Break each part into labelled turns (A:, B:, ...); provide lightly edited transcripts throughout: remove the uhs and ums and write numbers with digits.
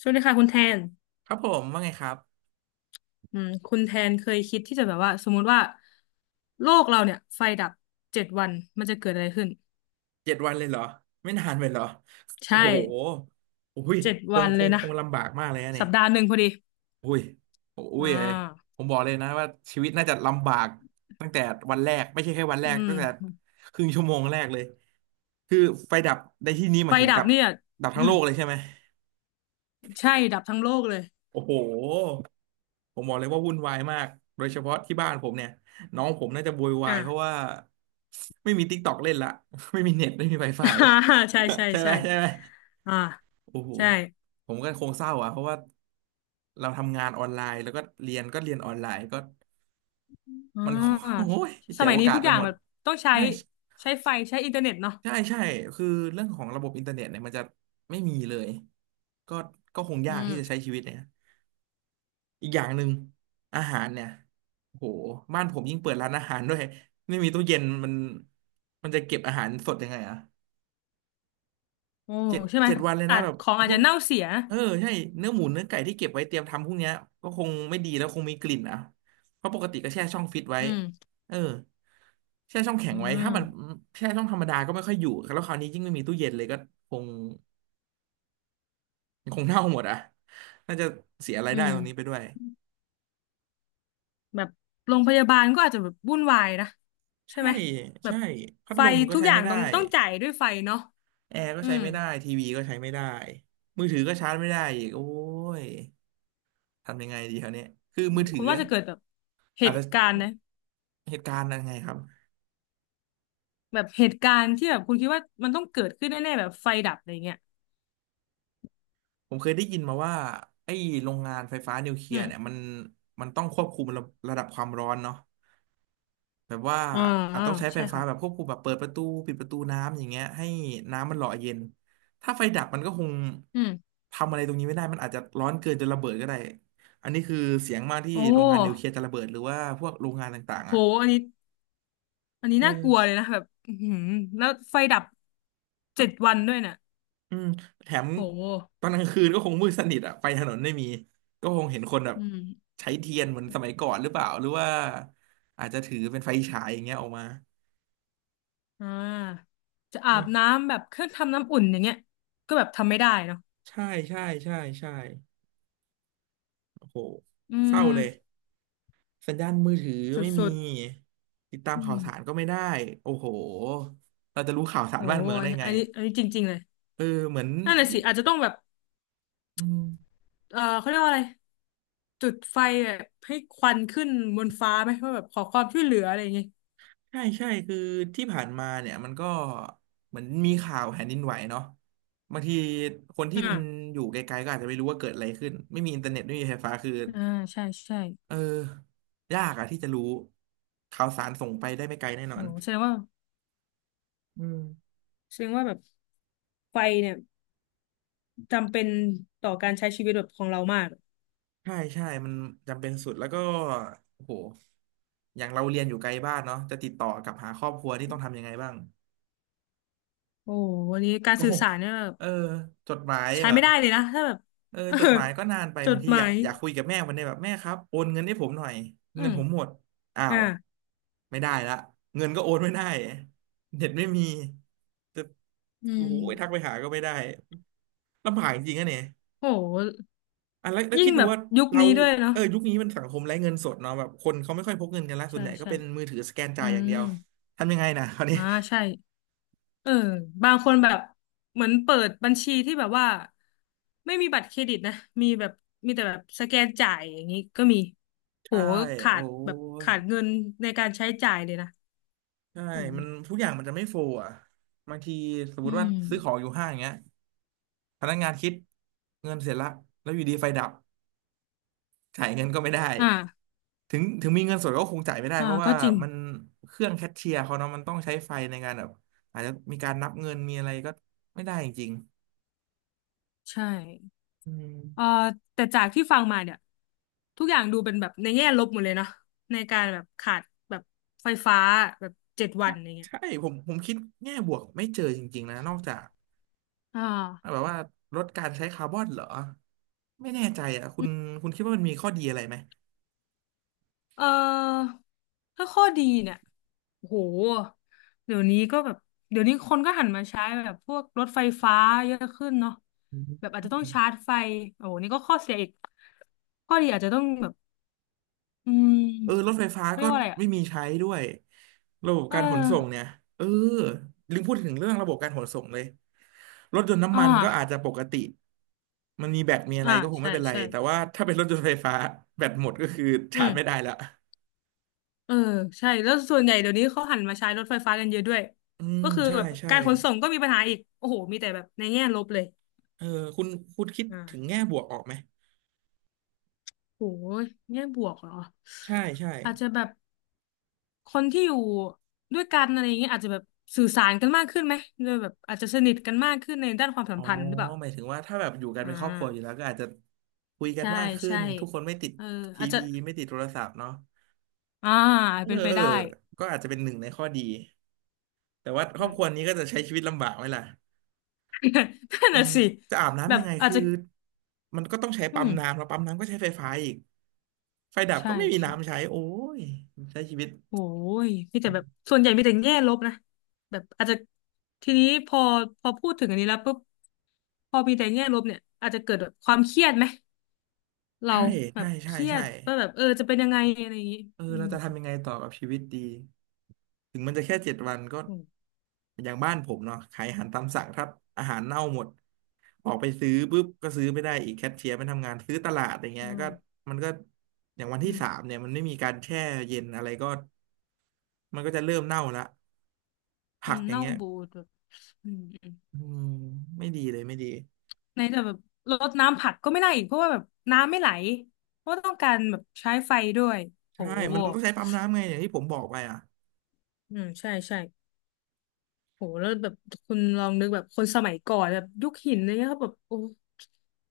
A: สวัสดีค่ะคุณแทน
B: ครับผมว่าไงครับ
A: อืมคุณแทนเคยคิดที่จะแบบว่าสมมุติว่าโลกเราเนี่ยไฟดับเจ็ดวันมันจะเกิดอะไรขึ้น
B: เจ็ดวันเลยเหรอไม่นานไปเหรอโอ้
A: ใช่
B: โหอุ้ย
A: เจ็ด
B: ค
A: วั
B: ง
A: น
B: ค
A: เล
B: ง
A: ย
B: ค
A: นะ
B: งลำบากมากเลยนะนี่
A: สัปดาห์หนึ่งพอดี
B: อุ้ยโอุ้
A: อ่
B: ยเอ้ย
A: า
B: ผมบอกเลยนะว่าชีวิตน่าจะลำบากตั้งแต่วันแรกไม่ใช่แค่วันแรก
A: อืม
B: ตั้งแต่ครึ่งชั่วโมงแรกเลยคือไฟดับในที่นี้ห
A: ไฟ
B: มายถึง
A: ดั
B: ดั
A: บ
B: บ
A: เนี่ย
B: ดับทั้ง
A: อื
B: โล
A: ม
B: กเลยใช่ไหม
A: ใช่ดับทั้งโลกเลย
B: โอ้โห ผมบอกเลยว่าวุ่นวายมากโดยเฉพาะที่บ้านผมเนี่ยน้องผมน่าจะโวยวา
A: อ่า
B: ยเพราะว่าไม่มี TikTok เล่นละ ไม่มีเน็ตไม่มี Wi-Fi
A: ใช่ใช่
B: ใช่ไหม
A: ใช่
B: ใช่ไหม
A: อ่า
B: โอ้โห
A: ใช่
B: ผมก็คงเศร้าอ่ะเพราะว่าเราทำงานออนไลน์แล้วก็เรียนก็เรียนออนไลน์ก็
A: อ่
B: มัน โคโอ้
A: า
B: ย
A: ส
B: เจ๋ว
A: มัย
B: โอ
A: นี้
B: กาส
A: ทุก
B: ไป
A: อย่าง
B: หมด
A: แบบต้องใช้
B: ใช่
A: ใช้ไฟใช้อินเทอร์เน็ตเนาะ
B: ใช่ใช่คือเรื่องของระบบอินเทอร์เน็ตเนี่ยมันจะไม่มีเลยก็ก็คง
A: อื
B: ยาก
A: ม
B: ที่จะใช้ชีวิตเนี่ย อีกอย่างหนึ่งอาหารเนี่ยโอ้โหบ้านผมยิ่งเปิดร้านอาหารด้วยไม่มีตู้เย็นมันมันจะเก็บอาหารสดยังไงอะ
A: โอ้
B: เจ็ด
A: ใช่ไหม
B: เจ็ดวันเลย
A: อา
B: นะ
A: จ
B: แบบ
A: ของอา
B: พ
A: จ
B: วก
A: จะเน่าเสีย
B: เออใช่เนื้อหมูเนื้อไก่ที่เก็บไว้เตรียมทำพวกเนี้ยก็คงไม่ดีแล้วคงมีกลิ่นอ่ะเพราะปกติก็แช่ช่องฟิตไว้
A: อืม
B: เออแช่ช่องแข็
A: อื
B: งไว้ถ้ามัน
A: ม
B: แช่ช่องธรรมดาก็ไม่ค่อยอยู่แล้วคราวนี้ยิ่งไม่มีตู้เย็นเลยก็คงคงเน่าหมดอ่ะน่าจะเสียราย
A: อื
B: ได้
A: ม
B: ตรงนี้ไปด้วย
A: แบบโรงพยาบาลก็อาจจะแบบวุ่นวายนะใช่
B: ใช่
A: ไหมแบ
B: ใช่
A: บ
B: พัด
A: ไฟ
B: ลมก็
A: ทุก
B: ใช้
A: อย่า
B: ไม่
A: ง
B: ได้
A: ต้องจ่ายด้วยไฟเนาะ
B: แอร์ก็
A: อื
B: ใช้
A: ม
B: ไม่ได้ทีวีก็ใช้ไม่ได้มือถือก็ชาร์จไม่ได้อีกโอ้ยทำยังไงดีคราวเนี้ยคือมือถื
A: คุ
B: อ
A: ณว่าจะเกิดแบบเห
B: อาจ
A: ตุ
B: จะ
A: การณ์นะ
B: เหตุการณ์ยังไงครับ
A: แบบเหตุการณ์ที่แบบคุณคิดว่ามันต้องเกิดขึ้นแน่ๆแบบไฟดับอะไรเงี้ย
B: ผมเคยได้ยินมาว่าไอ้โรงงานไฟฟ้านิวเคลี
A: อื
B: ยร์
A: ม
B: เนี่ยมันมันต้องควบคุมระดับความร้อนเนาะ แบบว่า
A: อ่า
B: อาจ
A: อ่า
B: ต้องใช้ไฟ
A: ใช่
B: ฟ้าแบบ
A: ค่ะ
B: ควบคุมแบบเปิดประตูปิดประตูน้ำอย่างเงี้ยให้น้ำมันหล่อเย็นถ้าไฟดับมันก็คง
A: อืม
B: ทำอะไรตรงนี้ไม่ได้มันอาจจะร้อนเกินจนระเบิดก็ได้อันนี้คือเสียงมากที่
A: โอ้
B: โรงงานนิวเคลียร์จะระเบิดหรือว่าพวกโรงงานต่างๆ
A: โห
B: อ่ะ
A: อันนี้อันนี้
B: เอื
A: น่ากลัวเลยนะแบบอือหือแล้วไฟดับเจ็ดวันด้วยเนี่ย
B: อืมแถม
A: โห
B: ตอนกลางคืนก็คงมืดสนิทอ่ะไฟถนนไม่มีก็คงเห็นคนแบบ
A: อืม
B: ใช้เทียนเหมือนสมัยก่อนหรือเปล่าหรือว่าอาจจะถือเป็นไฟฉายอย่างเงี้ยออกมา
A: อ่าจะอา
B: อื
A: บ
B: ม
A: น้ำแบบเครื่องทำน้ำอุ่นอย่างเงี้ยก็แบบทำไม่ได้เนาะ
B: ใช่ใช่ใช่ใช่โอ้โห
A: อื
B: เศร้าเลย
A: ม
B: สัญญาณมือถือ
A: ส
B: ไม่
A: ุ
B: มี
A: ด
B: ติดตา
A: ๆ
B: ม
A: อื
B: ข่า
A: ม
B: วสารก็ไม่ได้โอ้โหเราจะรู้ข่าวสาร
A: โห
B: บ้านเมืองได้ไง
A: อันนี้อันนี้จริงๆเลย
B: เออเหมือน
A: นั่นแหละ
B: ที่
A: สิอาจจะต้องแบบ
B: อืม
A: เออเขาเรียกว่าอะไรจุดไฟแบบให้ควันขึ้นบนฟ้าไหมว่าแบบขอความช่วยเหลืออะไรอย่างเงี้ย
B: ใช่ใช่คือที่ผ่านมาเนี่ยมันก็เหมือนมีข่าวแผ่นดินไหวเนาะบางทีคนที่มัน
A: อ่า
B: อยู่ไกลๆก็อาจจะไม่รู้ว่าเกิดอะไรขึ้นไม่มีอินเทอร์เน็ตไม่มีไฟฟ้าคือ
A: อ่าใช่ใช่
B: เออยากอะที่จะรู้ข่าวสารส่งไปได้ไม่ไกลแน่นอ
A: โห
B: น
A: แสดงว่า
B: อืม
A: แสดงว่าแบบไฟเนี่ยจำเป็นต่อการใช้ชีวิตแบบของเรามาก
B: ใช่ใช่มันจำเป็นสุดแล้วก็โอ้โหอย่างเราเรียนอยู่ไกลบ้านเนาะจะติดต่อกลับหาครอบครัวนี่ต้องทำยังไงบ้าง
A: โอ้โหวันนี้กา ร
B: ก็
A: สื่
B: ค
A: อ
B: ง
A: สารเนี่ยแบบ
B: เออจดหมาย
A: ใช้
B: เหรอ
A: ไม่ได้เลยนะถ้าแบบ
B: เออ
A: เออ
B: จดหมายก็นานไป
A: จ
B: บา
A: ด
B: งที
A: ห
B: อ
A: มา
B: ยาก
A: ย
B: อยากคุยกับแม่วันนี้แบบแม่ครับโอนเงินให้ผมหน่อย
A: อื
B: เงิน
A: ม
B: ผมหมดอ้า
A: อ่า
B: วไม่ได้ละเงินก็โอนไม่ได้เน็ตไม่มีจะ
A: อื
B: โอ้
A: ม
B: โหทักไปหาก็ไม่ได้ลำบากจริงๆอะเนี่ย
A: โห
B: อ่ะแล้ว
A: ยิ่ง
B: คิดดู
A: แบบ
B: ว่า
A: ยุค
B: เรา
A: นี้ด้วยเนาะ
B: เออยุคนี้มันสังคมไร้เงินสดเนาะแบบคนเขาไม่ค่อยพกเงินกันละส่ว
A: ใช่
B: นใหญ่ก็
A: ใช่
B: เป็นมือถือสแกน
A: อื
B: จ่ายอย่างเดี
A: ม
B: ยวทำยังไงนะ คราวนี้
A: อ่าใช่เออบางคนแบบเหมือนเปิดบัญชีที่แบบว่าไม่มีบัตรเครดิตนะ มีแบบมีแต่แบบสแกนจ่ายอย่างนี้ก็มีโห
B: ใช่
A: ขา
B: โอ้
A: ดแบบ
B: ย
A: ขาดเงินในการใช้จ่ายเลยนะ
B: ใช่
A: แบบ
B: มัน
A: นี้
B: ทุกอย่างมันจะไม่โฟลอ่ะบางทีสมม
A: อื
B: ติว่า
A: ม
B: ซื้อของอยู่ห้างอย่างเงี้ยพนักงานคิดเงินเสร็จละแล้วอยู่ดีไฟดับจ่ายเงินก็ไม่ได้
A: อ่า
B: ถึงมีเงินสดก็คงจ่ายไม่ได้เพราะ
A: ก็
B: ว่า
A: จริง
B: มันเครื่องแคชเชียร์เขาเนาะมันต้องใช้ไฟในการแบบอาจจะมีการนับเงินมีอะไรก็ไม่ได้จริง
A: ใช่
B: ๆอืม
A: เออแต่จากที่ฟังมาเนี่ยทุกอย่างดูเป็นแบบในแง่ลบหมดเลยเนาะในการแบบขาดแบบไฟฟ้าแบบเจ็ดวันอย่างเงี้ย
B: ใช่ผมคิดแง่บวกไม่เจอจริงๆนะนอกจาก
A: อ่า
B: แบบว่าลดการใช้คาร์บอนเหรอไม่แน่ใจอ่ะคุณคุณคิดว่ามันมีข้อดีอะไรไหม
A: เอ่อถ้าข้อดีเนี่ยโอ้โหเดี๋ยวนี้ก็แบบเดี๋ยวนี้คนก็หันมาใช้แบบพวกรถไฟฟ้าเยอะขึ้นเนาะ
B: อื
A: แบ
B: ม
A: บอาจจะต้องชาร์จไฟโอ้โหนี่ก็ข้อเสียอีกข้อดีอาจจะต้องแบบอืม
B: เออรถไฟฟ้า
A: เขาเรี
B: ก็
A: ยกว่าอะไรอ่ะ
B: ไม่มีใช้ด้วยระบบ
A: เอ
B: การขนส่งเนี่
A: อ
B: ยเออลืมพูดถึงเรื่องระบบการขนส่งเลยรถยนต์น้ำ
A: อ่
B: มันก็อาจ
A: า
B: จะปกติมันมีแบตมีอะไร
A: อ่า
B: ก็คง
A: ใช่
B: ไม่เป็นไร
A: ใช่
B: แต่ว่าถ้าเป็นรถยนต์ไฟฟ้าแบตหมดก็คือ
A: อื
B: ชาร์จ
A: ม
B: ไม่ได้ละ
A: เออใช่แล้วส่วนใหญ่เดี๋ยวนี้เขาหันมาใช้รถไฟฟ้ากันเยอะด้วย
B: อืม
A: ก็คือ
B: ใช่
A: แบบ
B: ใช่
A: การขนส่งก็มีปัญหาอีกโอ้โหมีแต่แบบในแง่ลบเลย
B: เออคุณคุณคิดถึง
A: อ่า
B: แง่บวกออกไหม
A: โหแง่บวกเหรอ
B: ใช่ใช่
A: อาจจะแบบคนที่อยู่ด้วยกันอะไรอย่างเงี้ยอาจจะแบบสื่อสารกันมากขึ้นไหมโดยแบบอาจจะสนิทกันมากขึ้นในด้านความสั
B: อ๋
A: ม
B: อ
A: พันธ์หรือเปล่า
B: หมายถึงว่าถ้าแบบอยู่กัน
A: อ่
B: เป็นครอบครัวอยู่แล้ว
A: า
B: ก็อาจจะคุยกัน
A: ใช่
B: มากขึ้
A: ใช่
B: นทุกคนไม่ติด
A: เออ
B: ที
A: อาจจะ
B: วีไม่ติดโทรศัพท์เนาะ
A: อ่า
B: เออ
A: เป็นไป
B: เออ
A: ได้
B: ก็อาจจะเป็นหนึ่งในข้อดีแต่ว่าคร
A: อื
B: อบ
A: ม
B: ครัวนี้ก็จะใช้ชีวิตลำบากไหมล่ะ
A: นั่น
B: เออ
A: น่ะสิ
B: จะอาบ
A: แบ
B: น้ำยั
A: บ
B: งไง
A: อาจ
B: คือ
A: จะ
B: มันก็ต้องใช้
A: อื
B: ปั๊ม
A: ม
B: น้ำแล้วปั๊มน้ำก็ใช้ไฟฟ้าอีกไฟดับ
A: ใช่
B: ก็ไม่มี
A: ใช่
B: น้ำใช้โอ้ยใช้ชีวิต
A: โอ้ยมีแต่แบบส่วนใหญ่มีแต่แง่ลบนะแบบอาจจะทีนี้พอพอพูดถึงอันนี้แล้วปุ๊บพอมีแต่แง่ลบเนี่ยอาจจะเกิดแบบความเครียดไหมเรา
B: ใช่
A: แบ
B: ใช่
A: บเค
B: ใช่
A: รีย
B: ใช่
A: ดว่าแบบเออจะเป็นยังไงอะไรอย่างนี้
B: เออ
A: อื
B: เรา
A: ม
B: จะทำยังไงต่อกับชีวิตดีถึงมันจะแค่เจ็ดวันก็
A: อืม
B: อย่างบ้านผมเนาะขายอาหารตามสั่งถ้าอาหารเน่าหมดออกไปซื้อปุ๊บก็ซื้อไม่ได้อีกแคชเชียร์ไม่ทำงานซื้อตลาดอย่างเงี้
A: อื
B: ยก็
A: ม
B: มันก็อย่างวัน
A: อื
B: ที่
A: ม
B: สามเนี่ยมันไม่มีการแช่เย็นอะไรก็มันก็จะเริ่มเน่าละ
A: อื
B: ผัก
A: ม
B: อย่าง
A: เน่า
B: เงี้ย
A: บูดแบบอืมอืม
B: อืมไม่ดีเลยไม่ดี
A: ในแต่แบบรดน้ำผักก็ไม่ได้อีกเพราะว่าแบบน้ำไม่ไหลเพราะว่าต้องการแบบใช้ไฟด้วยโห
B: ใช่มันต้องใช้ปั๊มน้ำไงอย่างที่ผมบอกไปอ่ะ
A: อืมใช่ใช่ โหแล้วแบบคุณลองนึกแบบคนสมัยก่อนแบบยุคหินอะไรเงี้ยเขาแบบโอ้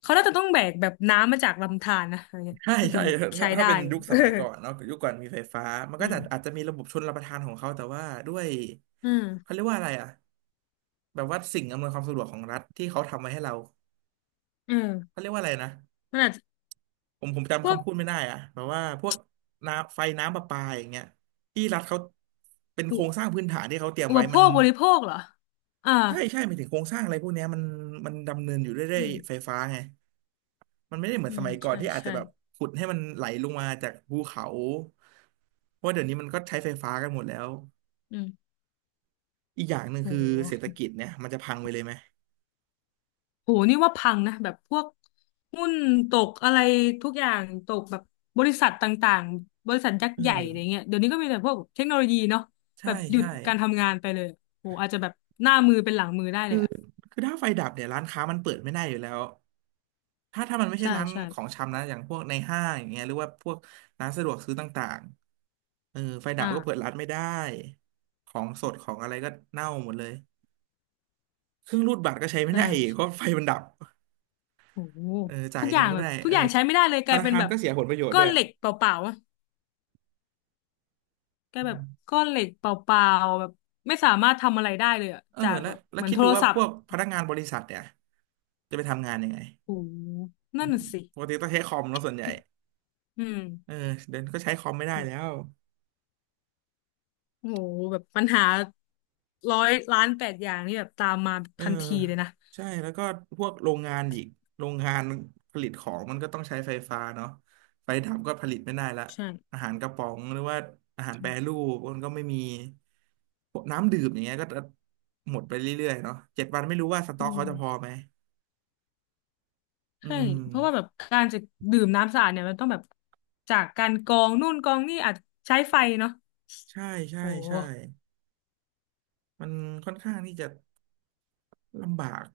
A: เขาน่าจะต้องแบกแบบน้ำมาจากลำธารนะอะไรเงี้ย
B: ใช่
A: ถ้าถึ
B: ใช่
A: งแบบ
B: ถ้า
A: ใช้
B: ถ้า
A: ได้
B: เป็นยุคส
A: เออ
B: มัยก่อนเนาะยุคก่อนมีไฟฟ้ามัน
A: อื
B: ก็จะ
A: ม
B: อาจจะมีระบบชลประทานของเขาแต่ว่าด้วย
A: อืม
B: เขาเรียกว่าอะไรอ่ะแบบว่าสิ่งอำนวยความสะดวกของรัฐที่เขาทำมาให้เรา
A: เออ
B: เขาเรียกว่าอะไรนะ
A: มันอาจจะ
B: ผม
A: พว
B: จำ
A: ก
B: คำพูดไม่ได้อ่ะแบบว่าพวกน้ำไฟน้ำประปาอย่างเงี้ยที่รัฐเขาเป็น
A: อุ
B: โครงสร้างพื้นฐานที่เขาเตรียม
A: อุป
B: ไว้
A: โภ
B: มัน
A: คบริโภคเหรอ อ่า
B: ใช่ใช่หมายถึงโครงสร้างอะไรพวกเนี้ยมันมันดำเนินอยู่ด้วยด้ว
A: อื
B: ย
A: ม
B: ไฟฟ้าไง มันไม่ได้เหมือ
A: อื
B: นส
A: ม
B: มัยก่อน
A: ใช่
B: ที่อาจจะ
A: ใช่
B: แบบขุดให้มันไหลลงมาจากภูเขาเพราะเดี๋ยวนี้มันก็ใช้ไฟฟ้ากันหมดแล้ว
A: อืม
B: อีกอย่างหนึ่งคือ
A: โห
B: เศรษฐกิจเนี่ยมันจะพังไปเลยไหม
A: โหนี่ว่าพังนะแบบพวกหุ้นตกอะไรทุกอย่างตกแบบบริษัทต่างๆบริษัทยักษ์
B: เออ
A: ใหญ่อะไรเงี้ยเดี๋ยวนี้ก็มีแต่พวกเทคโนโลยีเนาะแบ
B: ใช่
A: บหยุด
B: ใช่
A: การทำงานไปเลยโหอาจจะแบบหน้ามือเป็นหลังมือได้เลยอ่ะ
B: คือถ้าไฟดับเนี่ยร้านค้ามันเปิดไม่ได้อยู่แล้ว ถ้ามันไม่ใช่
A: ใช่
B: ร้าน
A: ใช่
B: ของชำนะอย่างพวกในห้างอย่างเงี้ยหรือว่าพวกร้านสะดวกซื้อต่างๆเออไฟดับ
A: อ่า
B: ก็เปิดร้านไม่ได้ของสดของอะไรก็เน่าหมดเลยเครื่องรูดบัตรก็ใช้ไม่
A: ใช่
B: ได้อีกเพราะไฟมันดับ
A: โห
B: เออจ่า
A: ทุ
B: ย
A: กอ
B: เงิ
A: ย่า
B: น
A: ง
B: ก็
A: แบ
B: ไม่
A: บ
B: ได้
A: ทุก
B: เออ
A: อย่างใช้ไม่ได้เลยก
B: ธ
A: ลาย
B: นา
A: เป็น
B: คาร
A: แบบ
B: ก็เสียผลประโยชน์
A: ก้อ
B: ด้ว
A: น
B: ย
A: เหล็กเปล่าๆอะกลาย
B: อื
A: แบบ
B: ม
A: ก้อนเหล็กเปล่าๆแบบไม่สามารถทำอะไรได้เลยอะ
B: เออ
A: จาก
B: แล้ว
A: แบบ
B: แล้ว
A: เหมือน
B: คิด
A: โท
B: ดู
A: ร
B: ว่า
A: ศั
B: พ
A: พท์
B: วกพนักงานบริษัทเนี่ยจะไปทำงานยังไง
A: โหนั่นน่ะสิ
B: ปกติต้องใช้คอมเนาะส่วนใหญ่
A: อืม
B: เออเดี๋ยวนี้ก็ใช้คอมไม่ได้
A: โห
B: แล้ว
A: โหแบบปัญหาร้อยล้านแปดอย่างนี่แบบตามมา
B: เออ
A: ทันทีเลยนะ
B: ใช่แล้วก็พวกโรงงานอีกโรงงานผลิตของมันก็ต้องใช้ไฟฟ้าเนาะไฟดับก็ผลิตไม่ได้ละ
A: ใช่
B: อาหารกระป๋องหรือว่าอาหารแปรรูปมันก็ไม่มีพวกน้ำดื่มอย่างเงี้ยก็จะหมดไปเรื่อยๆเนาะเจ็ดวันไม่รู้ว่าส
A: อื
B: ต็อกเขา
A: ม
B: จะพอไหมอื
A: ใช่
B: ม
A: เพราะว่าแบบการจะดื่มน้ำสะอาดเนี่ยมันต้องแบบจากการกรองนู่นกรองนี่อาจใช้ไฟเนาะ
B: ใช่ใช่
A: โอ
B: ใช่
A: ้
B: มันค่อนข้างที่จะลำบาก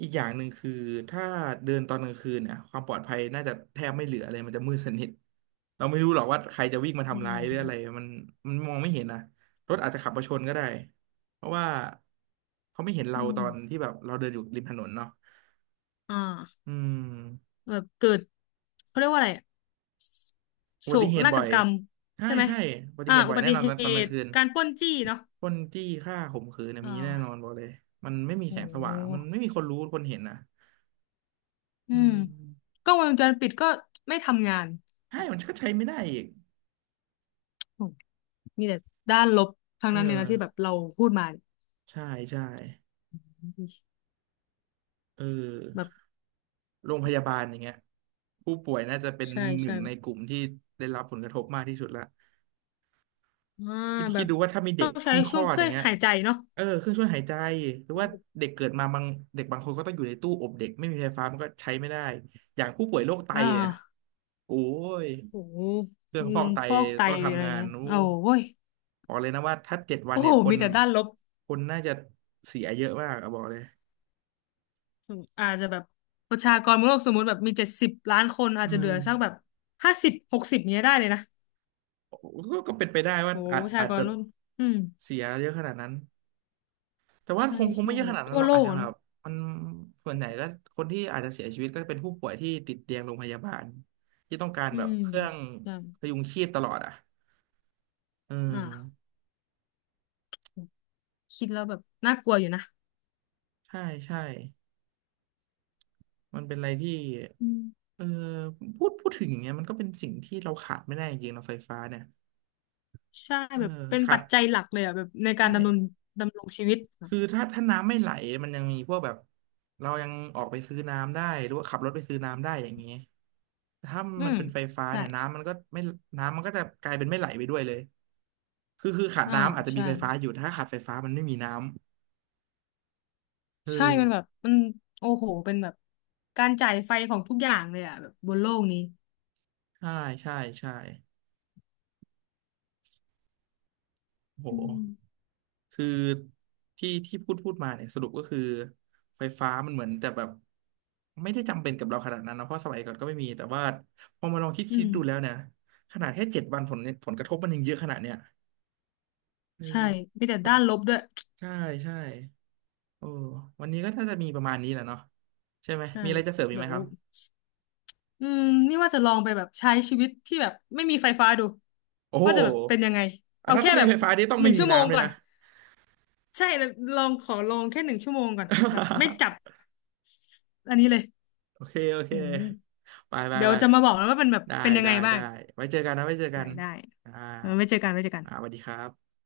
B: อีกอย่างหนึ่งคือถ้าเดินตอนกลางคืนเนี่ยความปลอดภัยน่าจะแทบไม่เหลือเลยมันจะมืดสนิท เราไม่รู้หรอกว่าใครจะวิ่งมา
A: อื
B: ทำร้ายหรืออะไร
A: ม
B: มันมันมองไม่เห็นนะรถอาจจะขับมาชนก็ได้ เพราะว่าเขาไม่เห็นเรา
A: อื
B: ต
A: ม
B: อนที่แบบเราเดินอยู่ริมถนนเนาะ
A: อ่า
B: อืม
A: แบบเกิดเขาเรียกว่าอะไรอะ
B: อุ
A: โศ
B: บัติ
A: ก
B: เหตุ
A: นา
B: บ่
A: ฏ
B: อย
A: กรรม
B: ใช่
A: ใช่ไหม
B: ใช่อุบัติเหตุบ่
A: อุ
B: อย
A: บั
B: แน่
A: ติ
B: นอน
A: เห
B: ตอนกลาง
A: ตุ
B: คืน
A: การปล้นจี้เนาะ
B: ค้นจี้ฆ่าข่มขืนนะ
A: อ่
B: มีแน่นอน
A: า
B: บอกเลยมันไม่มีแส
A: โอ้
B: งสว่างมันไม่มีคนรู้คนเห็นนะ
A: อื
B: อื
A: ม
B: ม
A: กล้องวงจรปิดก็ไม่ทำงาน
B: ให้มันก็ใช้ไม่ได้อีก
A: โอ้มีแต่ด้านลบทั้ง
B: เออ
A: นั้นเลยนะที่แบบเราพูดมาเนี่ย
B: ใช่ใช่เอ
A: แบบ
B: อโรงพยาบาลอย่างเงี้ยผู้ป่วยน่าจะเป็น
A: ใช่
B: หนึ่
A: ใช่
B: งในกลุ่มที่ได้รับผลกระทบมากที่สุดละ
A: อ่า
B: คิด
A: แบ
B: คิด
A: บ
B: ดูว่าถ้ามีเด็
A: ต้อ
B: ก
A: งใช้
B: เพิ่งคล
A: ช่ว
B: อ
A: งเค
B: ดอ
A: รื่อ
B: ย่าง
A: ง
B: เงี้ย
A: หายใจเนาะ
B: เออเครื่องช่วยหายใจหรือว่า
A: โอ
B: เด็กเกิดมาบางเด็กบางคนก็ต้องอยู่ในตู้อบเด็กไม่มีไฟฟ้ามันก็ใช้ไม่ได้อย่างผู้ป่วยโรคไต
A: อ่
B: เนี่ย
A: า
B: โอ้ย
A: โอ้โห
B: เครื่องฟอกไต
A: ฟอกไต
B: ต้อง
A: อะไร
B: ทำงาน
A: เงี้ย
B: นู้
A: โอ้โว้ย
B: บอกเลยนะว่าถ้าเจ็ดวัน
A: โอ้
B: เนี่
A: โห
B: ยค
A: มี
B: น
A: แต่ด้านลบ
B: คนน่าจะเสียเยอะมากอะบอกเลย
A: อาจจะแบบประชากรโลกสมมติแบบมี70 ล้านคนอา
B: อื
A: จจะเหลื
B: ม
A: อสักแบบห้าสิบหกสิบเนี้ยได้เลยนะ
B: กก็เป็นไปได้ว่า
A: โอ้โห
B: อาจ
A: ประชา
B: อาจ
A: กร
B: จะ
A: โลกอืม
B: เสียเยอะขนาดนั้นแต่ว่า
A: ใช่
B: คง
A: ใช่
B: ไม่เยอะ
A: แบ
B: ข
A: บ
B: นาดนั้
A: ทั่
B: น
A: ว
B: หรอก
A: โล
B: อาจ
A: ก
B: จะ
A: อะ
B: แบ
A: เนอะ
B: บมันส่วนใหญ่ก็คนที่อาจจะเสียชีวิตก็เป็นผู้ป่วยที่ติดเตียงโรงพยาบาลที่ต้องการ
A: อื
B: แบบ
A: ม
B: เครื่อง
A: ใช่
B: พยุงชีพตลอดอ่ะเออ
A: อ่าคิดแล้วแบบน่ากลัวอยู่นะ
B: ใช่ใช่มันเป็นอะไรที่
A: อืม
B: เออพูดถึงอย่างเงี้ยมันก็เป็นสิ่งที่เราขาดไม่ได้จริงๆเราไฟฟ้าเนี่ย
A: ใช่
B: เออ
A: แบบเป็น
B: ขา
A: ปั
B: ด
A: จจัยหลักเลยอ่ะแบบใน
B: ไ
A: การดำรง
B: ด้
A: ดำรงชีวิตอะ
B: คือถ้าน้ำไม่ไหลมันยังมีพวกแบบเรายังออกไปซื้อน้ำได้หรือว่าขับรถไปซื้อน้ำได้อย่างนี้แต่ถ้า
A: อื
B: มัน
A: ม
B: เป็นไฟฟ้า
A: ใช่
B: เนี่ยน้ำมันก็ไม่น้ำมันก็จะกลายเป็นไม่ไหลไปด้วยเลยคือขาด
A: อ่า
B: น้ำอาจจะมี
A: ใช่
B: ไฟฟ้าอยู่ถ้าขาดไฟฟ้ามันไม่มีน้ำเออ
A: ใช่มันแบบมันโอ้โหเป็นแบบการจ่ายไฟของทุกอย่างเลยอ่ะแบบบนโลกนี้
B: ใช่ใช่ใช่โห
A: อืม
B: คือที่พูดมาเนี่ยสรุปก็คือไฟฟ้ามันเหมือนแต่แบบไม่ได้จำเป็นกับเราขนาดนั้นนะเพราะสมัยก่อนก็ไม่มีแต่ว่าพอมาลองคิด
A: อื
B: คิดดูแล้ว
A: ม
B: เนี่ยขนาดแค่เจ็ดวันผลกระทบมันยังเยอะขนาดเนี้ย เอ
A: ใช่
B: อ
A: มีแต่ด้านลบด้วย
B: ใช่ใช่โอ้วันนี้ก็น่าจะมีประมาณนี้แหละเนาะใช่ไหม
A: ใช่
B: มีอะไรจะเสริมอีก
A: เดี๋
B: ไหม
A: ยว
B: ครับ
A: อืมนี่ว่าจะลองไปแบบใช้ชีวิตที่แบบไม่มีไฟฟ้าดู
B: โอ้โห
A: ว่าจะแบบเป็นยังไง
B: อ่ะ
A: เอา
B: ถ้า
A: แค่
B: ถ้ามี
A: แบบ
B: ไฟฟ้านี่ต้อง
A: ห
B: ไม่
A: นึ่ง
B: มี
A: ชั่วโมง
B: น้ำเลย
A: ก่อน
B: นะ
A: ใช่แล้วลองขอลองแค่หนึ่งชั่วโมงก่อนแบบไม่จับ อันนี้เลย
B: โอเคโอเค
A: อืม
B: ไปไป
A: เดี๋ยว
B: ไป
A: จะมาบอกแล้วว่ามันแบบ
B: ได้
A: เป็นยัง
B: ได้
A: ไงบ้าง
B: ได้ไว้เจอกันนะไว้เจอกั
A: ได้
B: น
A: ได้
B: อ่า
A: ไว้เจอกันไว้เจอกัน
B: อ่าสวัสดีครับ